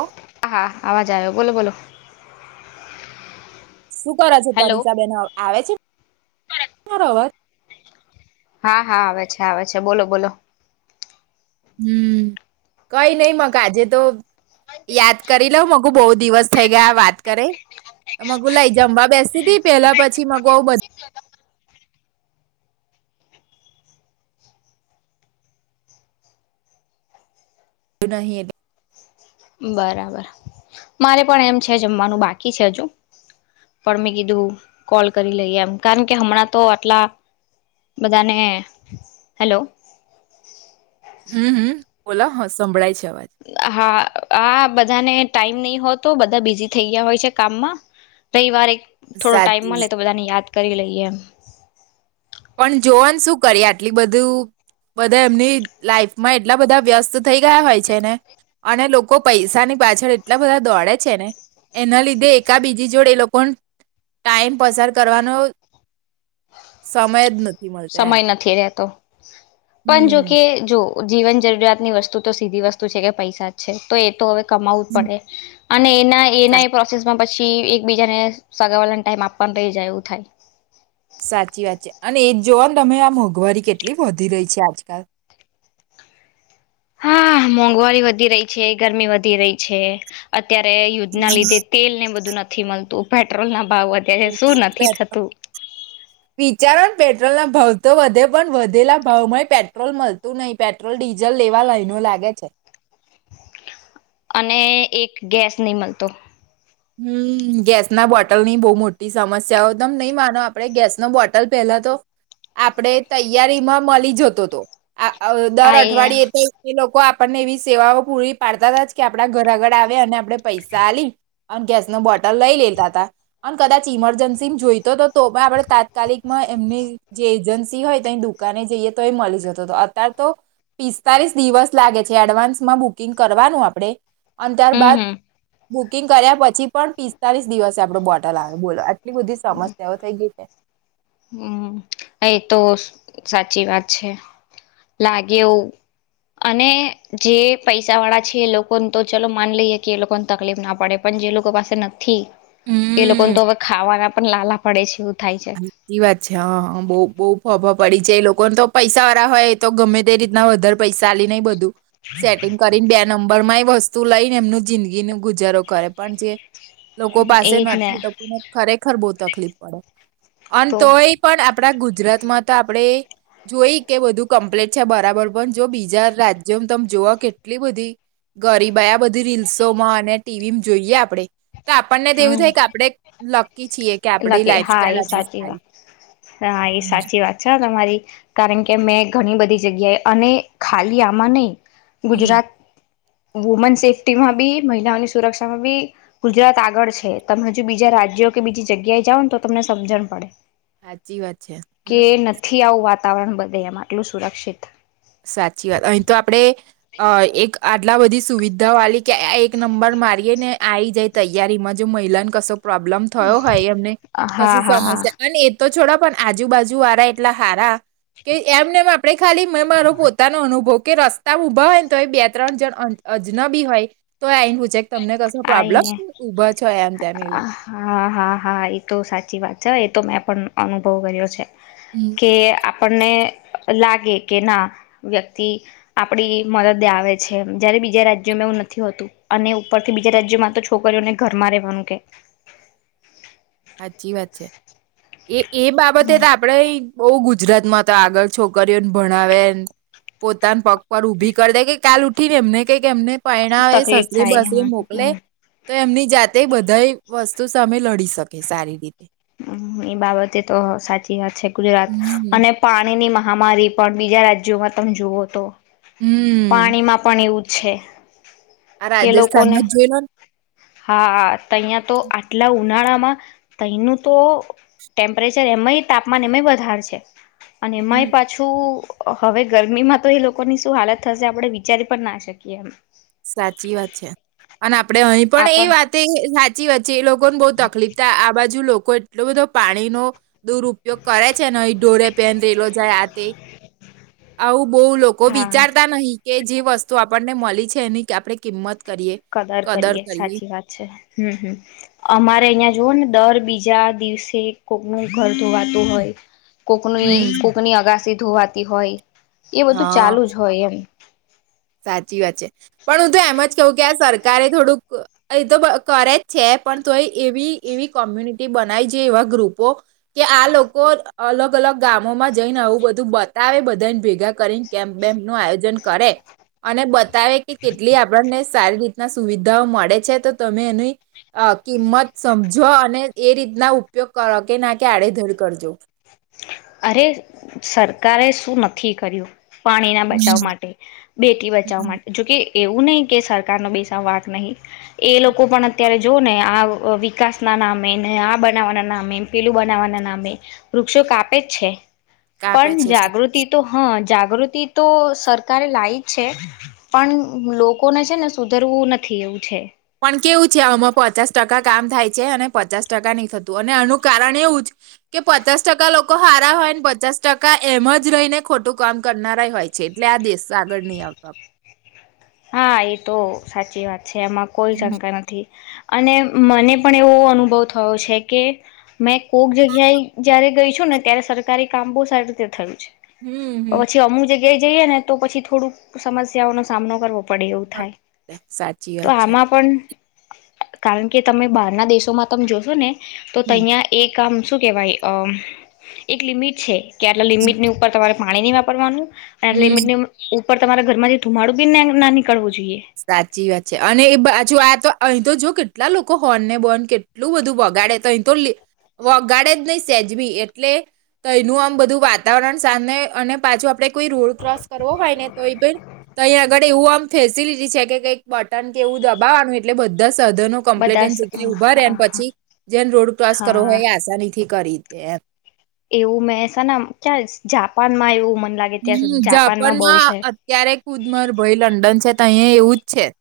ઓ હા હા આવાજ જ આયો બોલો બોલો શું કરે છે હેલો. પરરીસા બેન એ આવે છે બરોબર હા હા આવે છે આવે છે બોલો બોલો હમ કઈ નઈ મગ આજે તો યાદ કરી લઉ મગું બહુ દિવસ થઈ ગયા આ વાત કરે મગું લઈ જમવા બેસીતી હતી પેલા પછી મકુ નહી એટલે બરાબર મારે પણ એમ છે જમવાનું બાકી છે હજુ પણ મેં કીધું કોલ કરી લઈએ એમ કારણ કે હમણાં તો આટલા બધાને હેલો હમ હમ બોલો સંંભળાય છે. અવાજ હા આ બધાને ટાઈમ નહી હો તો બધા બિઝી થઈ ગયા હોય છે કામમાં રવિવારે થોડો ટાઈમ સાચી મલે વાત તો બધાને યાદ કરી લઈએ એમ પણ જોવાન શું કરીએ આટલી બધું બધા એમની લાઈફમાં એટલા બધા વ્યસ્ત થઈ ગયા હોય છે ને અને લોકો પૈસાની પાછળ એટલા બધા દોડે છે ને એના લીધે એકા બીજી જોડે એ લોકોને ટાઈમ પસાર કરવાનો સમય જ ન સમય નથી રહેતો પણ હમ જોકે જો જીવન જરૂરિયાતની વસ્તુ તો સીધી વસ્તુ છે કે પૈસા જ છે તો એ તો હવે કમાવુ પડે અને એના સા એના પ્રોસેસમાં પછી એકબીજાને સગાવવાને ટાઈમ આપવા રહી જાય એવું થાય. સાચી વાત છે અને એજ જોવાનું તમે આ મોંઘવારી કેટલી વધી રહી છે આજકાલ હા મોંઘવારી વધી રહી છે ગરમી વધી રહી છે અત્યારે યુદ્ધના લીધે તેલ ને બધું નથી નથી મળતું પેટ્રોલ ના ભાવ વધ્યા છે શું નથી થતું વિચારો બેઠ પેટ્રોલ ના ભાવ તો વધે પણ વધેલા ભાવ માં પેટ્રોલ મળતું નહી પેટ્રોલ ડીઝલ લેવા લાઈનો લાગે છે અને એક ગેસ નહી મળતો હમ ગેસ ના બોટલ ની બહુ મોટી સમસ્યાઓ તમે નહી માનો આપણે ગેસ ન બોટલ પેલા તો આપણેે તૈયારીમાં મળી જતો હતો આ દર અઠવાડિયે તો એ લોકો લોકો આપણને એવી સેવાઓ પૂરી પાડતા હતા જ કે આપણા ઘર આગળ આવે અને આપણે પૈસા આલી અને ગેસ ન બોટલ લઈ લેતા હતા અને કદાચ ઈમરજન્સી જોઈતો હતો તો પણ આપડે તાત્કાલિકમાં એમની જે એજન્સી હોય ત ડુ દુને જઈએ તો એ મળી જતો અત્યારે તો પિસ્તાલીસ દિવસ લાગે છે એડવાન્સમાં બુકિંગ કરવાનું આપણે અને હમ ત્યારબાદક હમ પછી પણ પિસ્તાલીસ દિવસે આપડો બોટલ આવે બોલો એટલી બધી સમસ્યાઓ થઇ ગયઈ છે હમ એ તો સાચી વાત છે લાગે એવું અને જે પૈસા વાળા છે એ લોકોને તો ચલો માની લઈએ કે એ લોકોને તકલીફ ના પડે પણ જે લોકો પાસે નથી એ હમ લોકોને તો હવે ખાવાના પણ લાલા પડે છે થાય છે. સાચી વાત છે હા હ બહુ બહુ ફફા પડી છે એ લોકોને તો પૈસા વાળા હોય એ તો ગમે તે રીતના વધારે પૈસા આલિને નહી બધું સેટિંગ કરીને બે નંબર માં વસ્તુ લઈને એમનું જિંદગી ન ગુજારો કરે પણ જે લોકો પાસે એજ ને નથી લોકોને ખરેખ ખર બહુ તકલીફ પડે અને તો તોય પણ આપડા ગુજરાત માં તો આપડે જોઈ કે બધું કમ્પ્લીટ છે બરાબર પણ જો બીજા રાજ્યોમાં તમે જોઓ કેટલી બધી ગરીબ આ બધી રીલ્સોમાં અને ટીવીમાં જોઈએ આપણે તો આપણને તો એવું હમ થાય કે આપણેે લકી છીએ કે આપડી લકી લાઈફ હા સ્ટાઈલ એ આપણી સાચી સારી વાત હા એ હમ સાચી વાત છે તમારી કારણ કે મેં ઘણી બધી જગ્યાએ અને ખાલી આમાં નહી હમ ગુજરાત વુમન સેફ્ટી માં બી મહિલાની સુરક્ષામાં બી ગુજરાત આળ આગળ છે તમે હજુ બીજા રાજ્યો કે બીજી જગ્યાએ જાઓ ને તો તમને સમજણ પડે સાચી વાત છે કે હમ નથી આવું વાત વાતાવરણ બધે એમ આટલું સુરક્ષિત સાચી વાત અહીં તો આપડે અ એક આટલા બધી સુવિધા વાલી કે એક નંબર મારીએ ને આવી જાય તૈયારીમાં જો મહિલાને કશો પ્રોબ્લેમ થયો હોય એમને હા કશી હા હા સમસ્યા અને એ તો છોડા પણ આજુ બાાજુ વારા એટલા હારા કે એમને મા પડે ખાલી મે મારો તાનો અનુભવ કે રસ્તા ઊભા હોય ને તો એ બે ત્રણ જણ અજનબી હોય તો આઈને પૂછે કે તમને કશો આઈ પ્રોબ્લેમ ને ઊભા છો એમ તેમ એવું હા હા હા એતો સાચી વાત છે. તો મેં પણ અનુભવ કર્યો છે. હમ કે આપ પણને લાગે કે ના વ્યક્તિ આપડી મદદે આવે છે જયારે બીજા રાજ્યોમાં એવું નથી હોતું. અને ઉપરથી બીજા રાજ્યમાં તો છોકરીઓને ઘરમાં રહેેવાનું કે. હાચી વાત છે એ એ બાબતે તો આપડે બઉ ગજરાતમાં તો આગળ છોકરીઓને ભણાવે પોતાના પ પર ઉભી કરી દેય કે કાલ ઉ ઠીને એમને કઈક એમને પરણાવે તકલીફ સાસરે થાય બાસરે મોકલે હમ તો એમની જાતે બધાઈ વસ્તુ સામે લડી શક કે સારી રીતે. હ એ બાબતે તો સાચી વાત છે. ગુજરાત હમ્મ. અને પાણી ની મા હમારી પણ બીજા રાજ્યોમાં તમે જુઓ તો હમ્મ પાણી માં પણ એવું છે. આ કે લોકોને રાજસ્થાનમાં જ જોઈ લો ને હા તહીંયા તો આટલા ઉનાળામાં તયનું તો ટેમ્પરેચર એમય તાપમાન એમય વધાર છે. અને હમ માય પાછું હવે ગરમીમાં તો એ લોકોની શું હાલત થશે આપડે વિચારી પણ ના શકીએ એમ. સાચી વાત છે અને આ પડે અહીં પણ એ આપણ વાત સાચી વાત છે એ લોકોને બઉ તકલીફ આ બા જુ લોકો એટલો બધો પાણીનો દુરઉપયોગ કરે છે ને ઢોરે પેન રેલો જાય આ તે આવું બહુ લોકો હા વિચારતા નહી કે જે વસ્તુ આપ પણને મલી છ છે એની કાપડે કિંમત કદર કરીએ સાચી વાત છે હમ હમ અમારે અહિયાં જોવો ને દર બીજા દિવસે કોકનું ઘર ધોવાતું હોય. કોકની હમ્મ, કોકની અગાસી ધુવાતી હોય એ બધું હા. ચાલુ જ હોય એમ સાચી વાત છે પણ હું તો એમ જ કવું કે આ સરકારે થોડુંક એ તો કરે જ છે પણ તોય એવી એવી કોમ્યુનિટી બનાવી છે એવા ગ્રુપો કે આ લોકો અલગ અલગ ગામોમાં જઈને આવું બધું બતાવે બધાને ભેગા કરીને કેમ્પ બેેમ્પનું આયોજન કરે અને બતાવે કે કેટલી આપણને સારી રીતના સુવિધાઓ મળે છે તો તમે એની અ કિંમત સમજો અને એ રીતના ઉપયોગ કરો કે ના કે આડેધડ કરજો અરે સરકારે શું નથી કર્યું પાણીના બચાવ હમ માટે બેટી બચાવ હમ માટે જોકે એવું નહી કે સરકાર ન બેસા વાક નહી એ લોકો પણ અત્યારે જો ને આ વિકાસના નામે ને આ બનાવવાના નામે પેલું બનાવવાના નામે વૃક્ષો કાપ એજ છે. કાપે પણ છે. જાગૃતિ તો હા જાગૃતિ તો સરકારે લાવી જ છે પણ લોકોને છે ને સુધરવું નથી એવું છે. પણ કેવું છે આમાં પચાસ ટકા કામ થાય છે અને પચાસ ટકા નહી થતું અને એનું કારણ એવું જ કે પચાસ ટકા લોકો હારા હોયને પચાસ ટકા એમ જ રહીને ખોટું કામ કરનારાય હોય છે એટલે આ દેશ આગળ નહી આપવા હા એ તો સાચી વાત છે એમાં કોઈ હમ શંકા નથી અને મને પણ એવો અનુભવ થયો છે કે મેં કોક જગ્યાએ જયારે ગઈ છું ને ત્યારે સરકારી કામ બહુ સારી રીતે થયું છે. હમ હમ ગ્યાએ જઈએ ને તો પછી થોડુંક સમસ્યાઓ નો સામનો કરવો પડે એવું થાય સાચી તો વાત છે. આમાં પણ કારણ કે તમે બહારના દેશોમાં તમે જોશો ને તો હમ. તહીંયા એક કામ શું કહેવાય અમ એક લિમિટ છે. કે આટલા લિમિટની ઉપર તમારે પાણી નહી વાપરવાનું અને હમ. લિમિટની એમ ઉ પર તમારા ઘરમાંથી ધુમાડુ બી નાની સાચી વાત છે અને એ બાછું આ તો અહીં તો જો કે કેટલા લોકો હોર્નને બોન કેટલુંબધું વગાડે તોહી તો વગાડે જ નહી સેજબી એટલે તોયનું આમ બધું વાતાવરણ સામે અને પાછું આપડે કોઈ રોડ ક્રોસ કરવો હોયને તો તો અહીંયા આગળ એવું આમ ફેસિલિટી છે કે કંઈક બટન કે એવું દબાવવાનું એટલે બધા જ સધનો કમ્પ્લેટ એ બધા જેગલે ઉભા રેને હા પછી જેને રોડ ક્રોસ કરો હા હોય એ આસાાનીથી કરીદે એમ એવું મેસેને ક્યાં જાપાનમાં એવું મ હમ જાપાનમાં અત્યારે કુદમર ભાઈ લંડન છે ત્યં એવું જ છે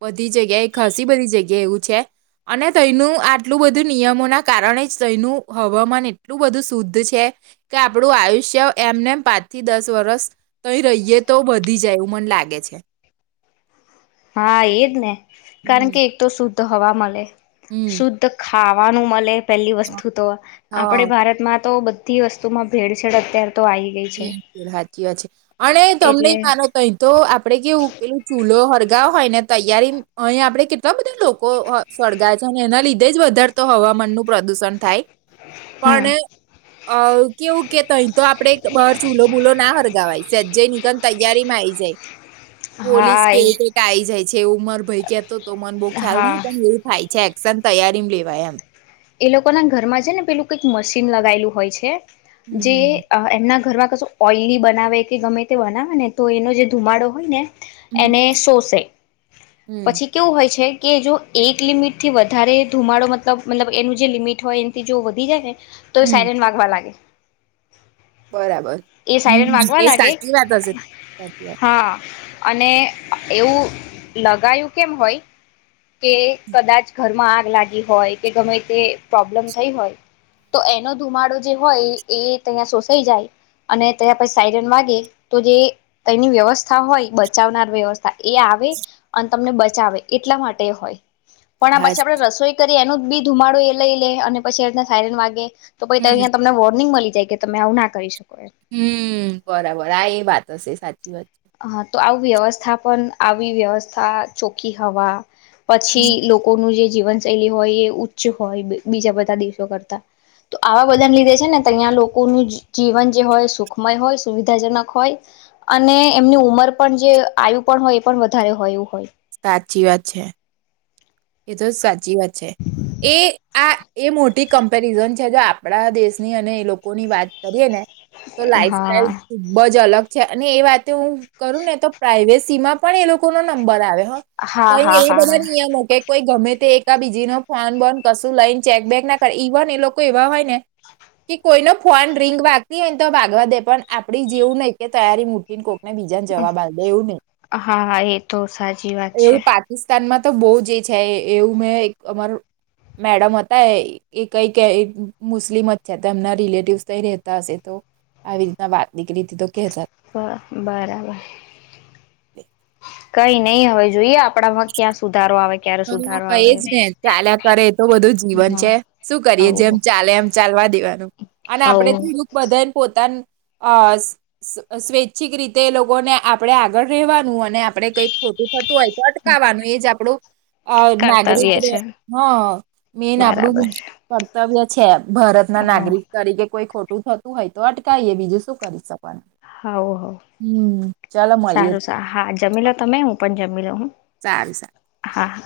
બધી જગ્યા એ ખસી બધી જગ્યા એવું છે અને ત્યનું આટલું બધું નિયમો ના કારણે જ ત્યનું હવામાન એટલું બધું શુદ્ધ છે કે આપડું આયુષ્ય એમનેમ પા થી દસ વરસ તઈ રહીએ તો વધી જાય એવું મન લાગે છે હા એદને કારણ હમ્મ. કે એક તો સુ તો હવા મળે હમ્મ શુદ્ધ ખા ખાવાનું મલે પહેલી વસ્તુ તો હા આપણેે ભારતમાં તો બધા બધી વસ્તુમાં ભેળ છેેડ અત્યારે તો આવી ગઈ છે સાાચી વાત છે અળે તમને એટલે માનો ત‌ઇતો આપડે કેવું પેલું ચૂલો હડ અગા હોય ને તૈયારી અહી આપણે કેટલા બધા લોકો અ સળગાય છે એના લીધે તેજવા ર તો હવામાન નું પ્રદુષણ થાય હમ પણ અ કેવું કે તહી તો આપણે બહાર ચૂલો બૂલો ના હરગાવાય સજ્જય ની તને તૈયાર તેમા આવી જાય પોલીસ હા કે એ કે આઈ જાય કે ઉંમર ભાઈ કેતો તો મન બહુ ખ્યાલ હા નહીં પણ એવું થાય છે સન તૈયારીમાં લેવાય એમ એ લોકો ના ઘરમાં છે ને પેલું કઈક મશીન લગાયેલું હોય છે જે હમ અ એમના ઘરમાં કશું ઓઇલી બનાવે કે ગમે તે બનાવે ને તો એનો જે ધુમાડો હોય ને હમ હમ એને શોષે હમ પછી કેવું હોય છે કે જો એક લિમિટ થી વધારે ધુમાડો મતલબ મતલબ એનું જે લિમિટ હોય એનીથી જો વધી જાય ને તો હમ સાયરીન વાગવા લાગે બરાબર એ સાયરન હમ વાગવા એ લાગે સાચી વાત હશે સાચી વાત હા અને એવું લગાયું કેમ હોય કે કદાચ ઘરમાં આગ લાગી હોય કે ગમે તે પ્રોબ્લેમ થઈ હોય તો એનો ધુમાડો જે હોય એ તં શોષાઈ જાય અને તં પછી સાઈરન વાગે તો જે એની વ્યવસ્થા હોય બચાવનાર વ્યવસ્થા એ આવે અને તમને બચાવે એટલા માટે તે હોય પણ આ હા જ. પછી આપણે રસોઈ કરી તો એનો જ બી ધુમાડો એ લઈ લે અને પછી એના સાયરન વાગે તો પછી ત હમ અહીં તમને વોર્નિંગ મલી જે કે તમે આવું ના કરી શકો એ હમ બરાબર આ એ વાત હશે સાચી વાત. છે. હા તો આવું વ્યવસ્થા પણ આવી વ્યવસ્થા ચોખ્ખી હવા. હમ, પછી લોકોનું જે જીવનશૈલી હોય એ ઉચ્ચ હોય બીજા બધા દેશો કરતા તો આવા બધા ને લીધે છે ને તહિયા લોકોનું જીવન જે હોય સુખમય હોય સુવિધાજનક હોય અને એમની ઉંમર પણ જે આવ્યું પણ હોય એ પણ વધારે હોયું હોય. સાચી વાત છે. એ તો સાચી વાત છે એ આ એ મોટી કમ્પેરિઝન છે જો આપણા દેશની અને એ લોકોની વાત કરીએ ને. તો લાઈફ હા સાઈલ ખૂબ જ અલગ. છે અને એ વાતે હું કરું ને તો પ્રાઈવેસી માં પણ એ લોકો નો નંબર આવે. ત એ હા હા હા બધા ને હા અહિયાં માટે. એક બીજી ન ફોન બંધ કશું લઈને ચેકબેક ના કરે ઇવન એ લોકો એવા હોય ને કે કોઈ ન ફોન રિંગ વાગતી હોય ને તો વાગવા દે પણ આપડી જેવું નહી કે તૈયારી માં મૂકી દેવો. બીજા જવાબ આવે એવું નહી હા હા એ તો સાચી વાત એવું છે પાકિસ્તાનમાં. તો બોુ જ. છે એવું મેં એક અમાર મેડમ હતા એ કઈક મુસ્લિમ જ છે તો એમના રિલેટિવસ ક રતા હશે તો આવી રીતના વાત. નીકળી હતી તો કહેતા હતા. બ બરાબર. કઈ નહીં હવે જોઈએ આપણામાં ક્યાં સુધી. હ એજ ને ચાલ્યા કરે એ તો બધું જીવન છે શું કરીએ જેમ ચાલે એમ ચાલવા દેવાનું અને હ આપડે હ રું બધા પોતાનું. અ સ્વૈચ્છિક રીતે એ લોકોને આપણે આગળ રહેવાનું અને આપણે કઈક ખોટું. થતું હોય તો અટકાવવાનું એજ આપણું. અ નાગરિક કર્તવ્ય ર છે હ મેન બરાબર આપડું. છે તબ જ છે. ભારત ના હ હવ નાગરિક તરીકે કોઈ ખોટ. થતું હોય તો અટકાવએ બીજું શું કરી શકે. હ હ ચાલો મળીએ સારું સ હા જમી લો તમે હું પણ જમી લો હું સારું હા. [inaudible]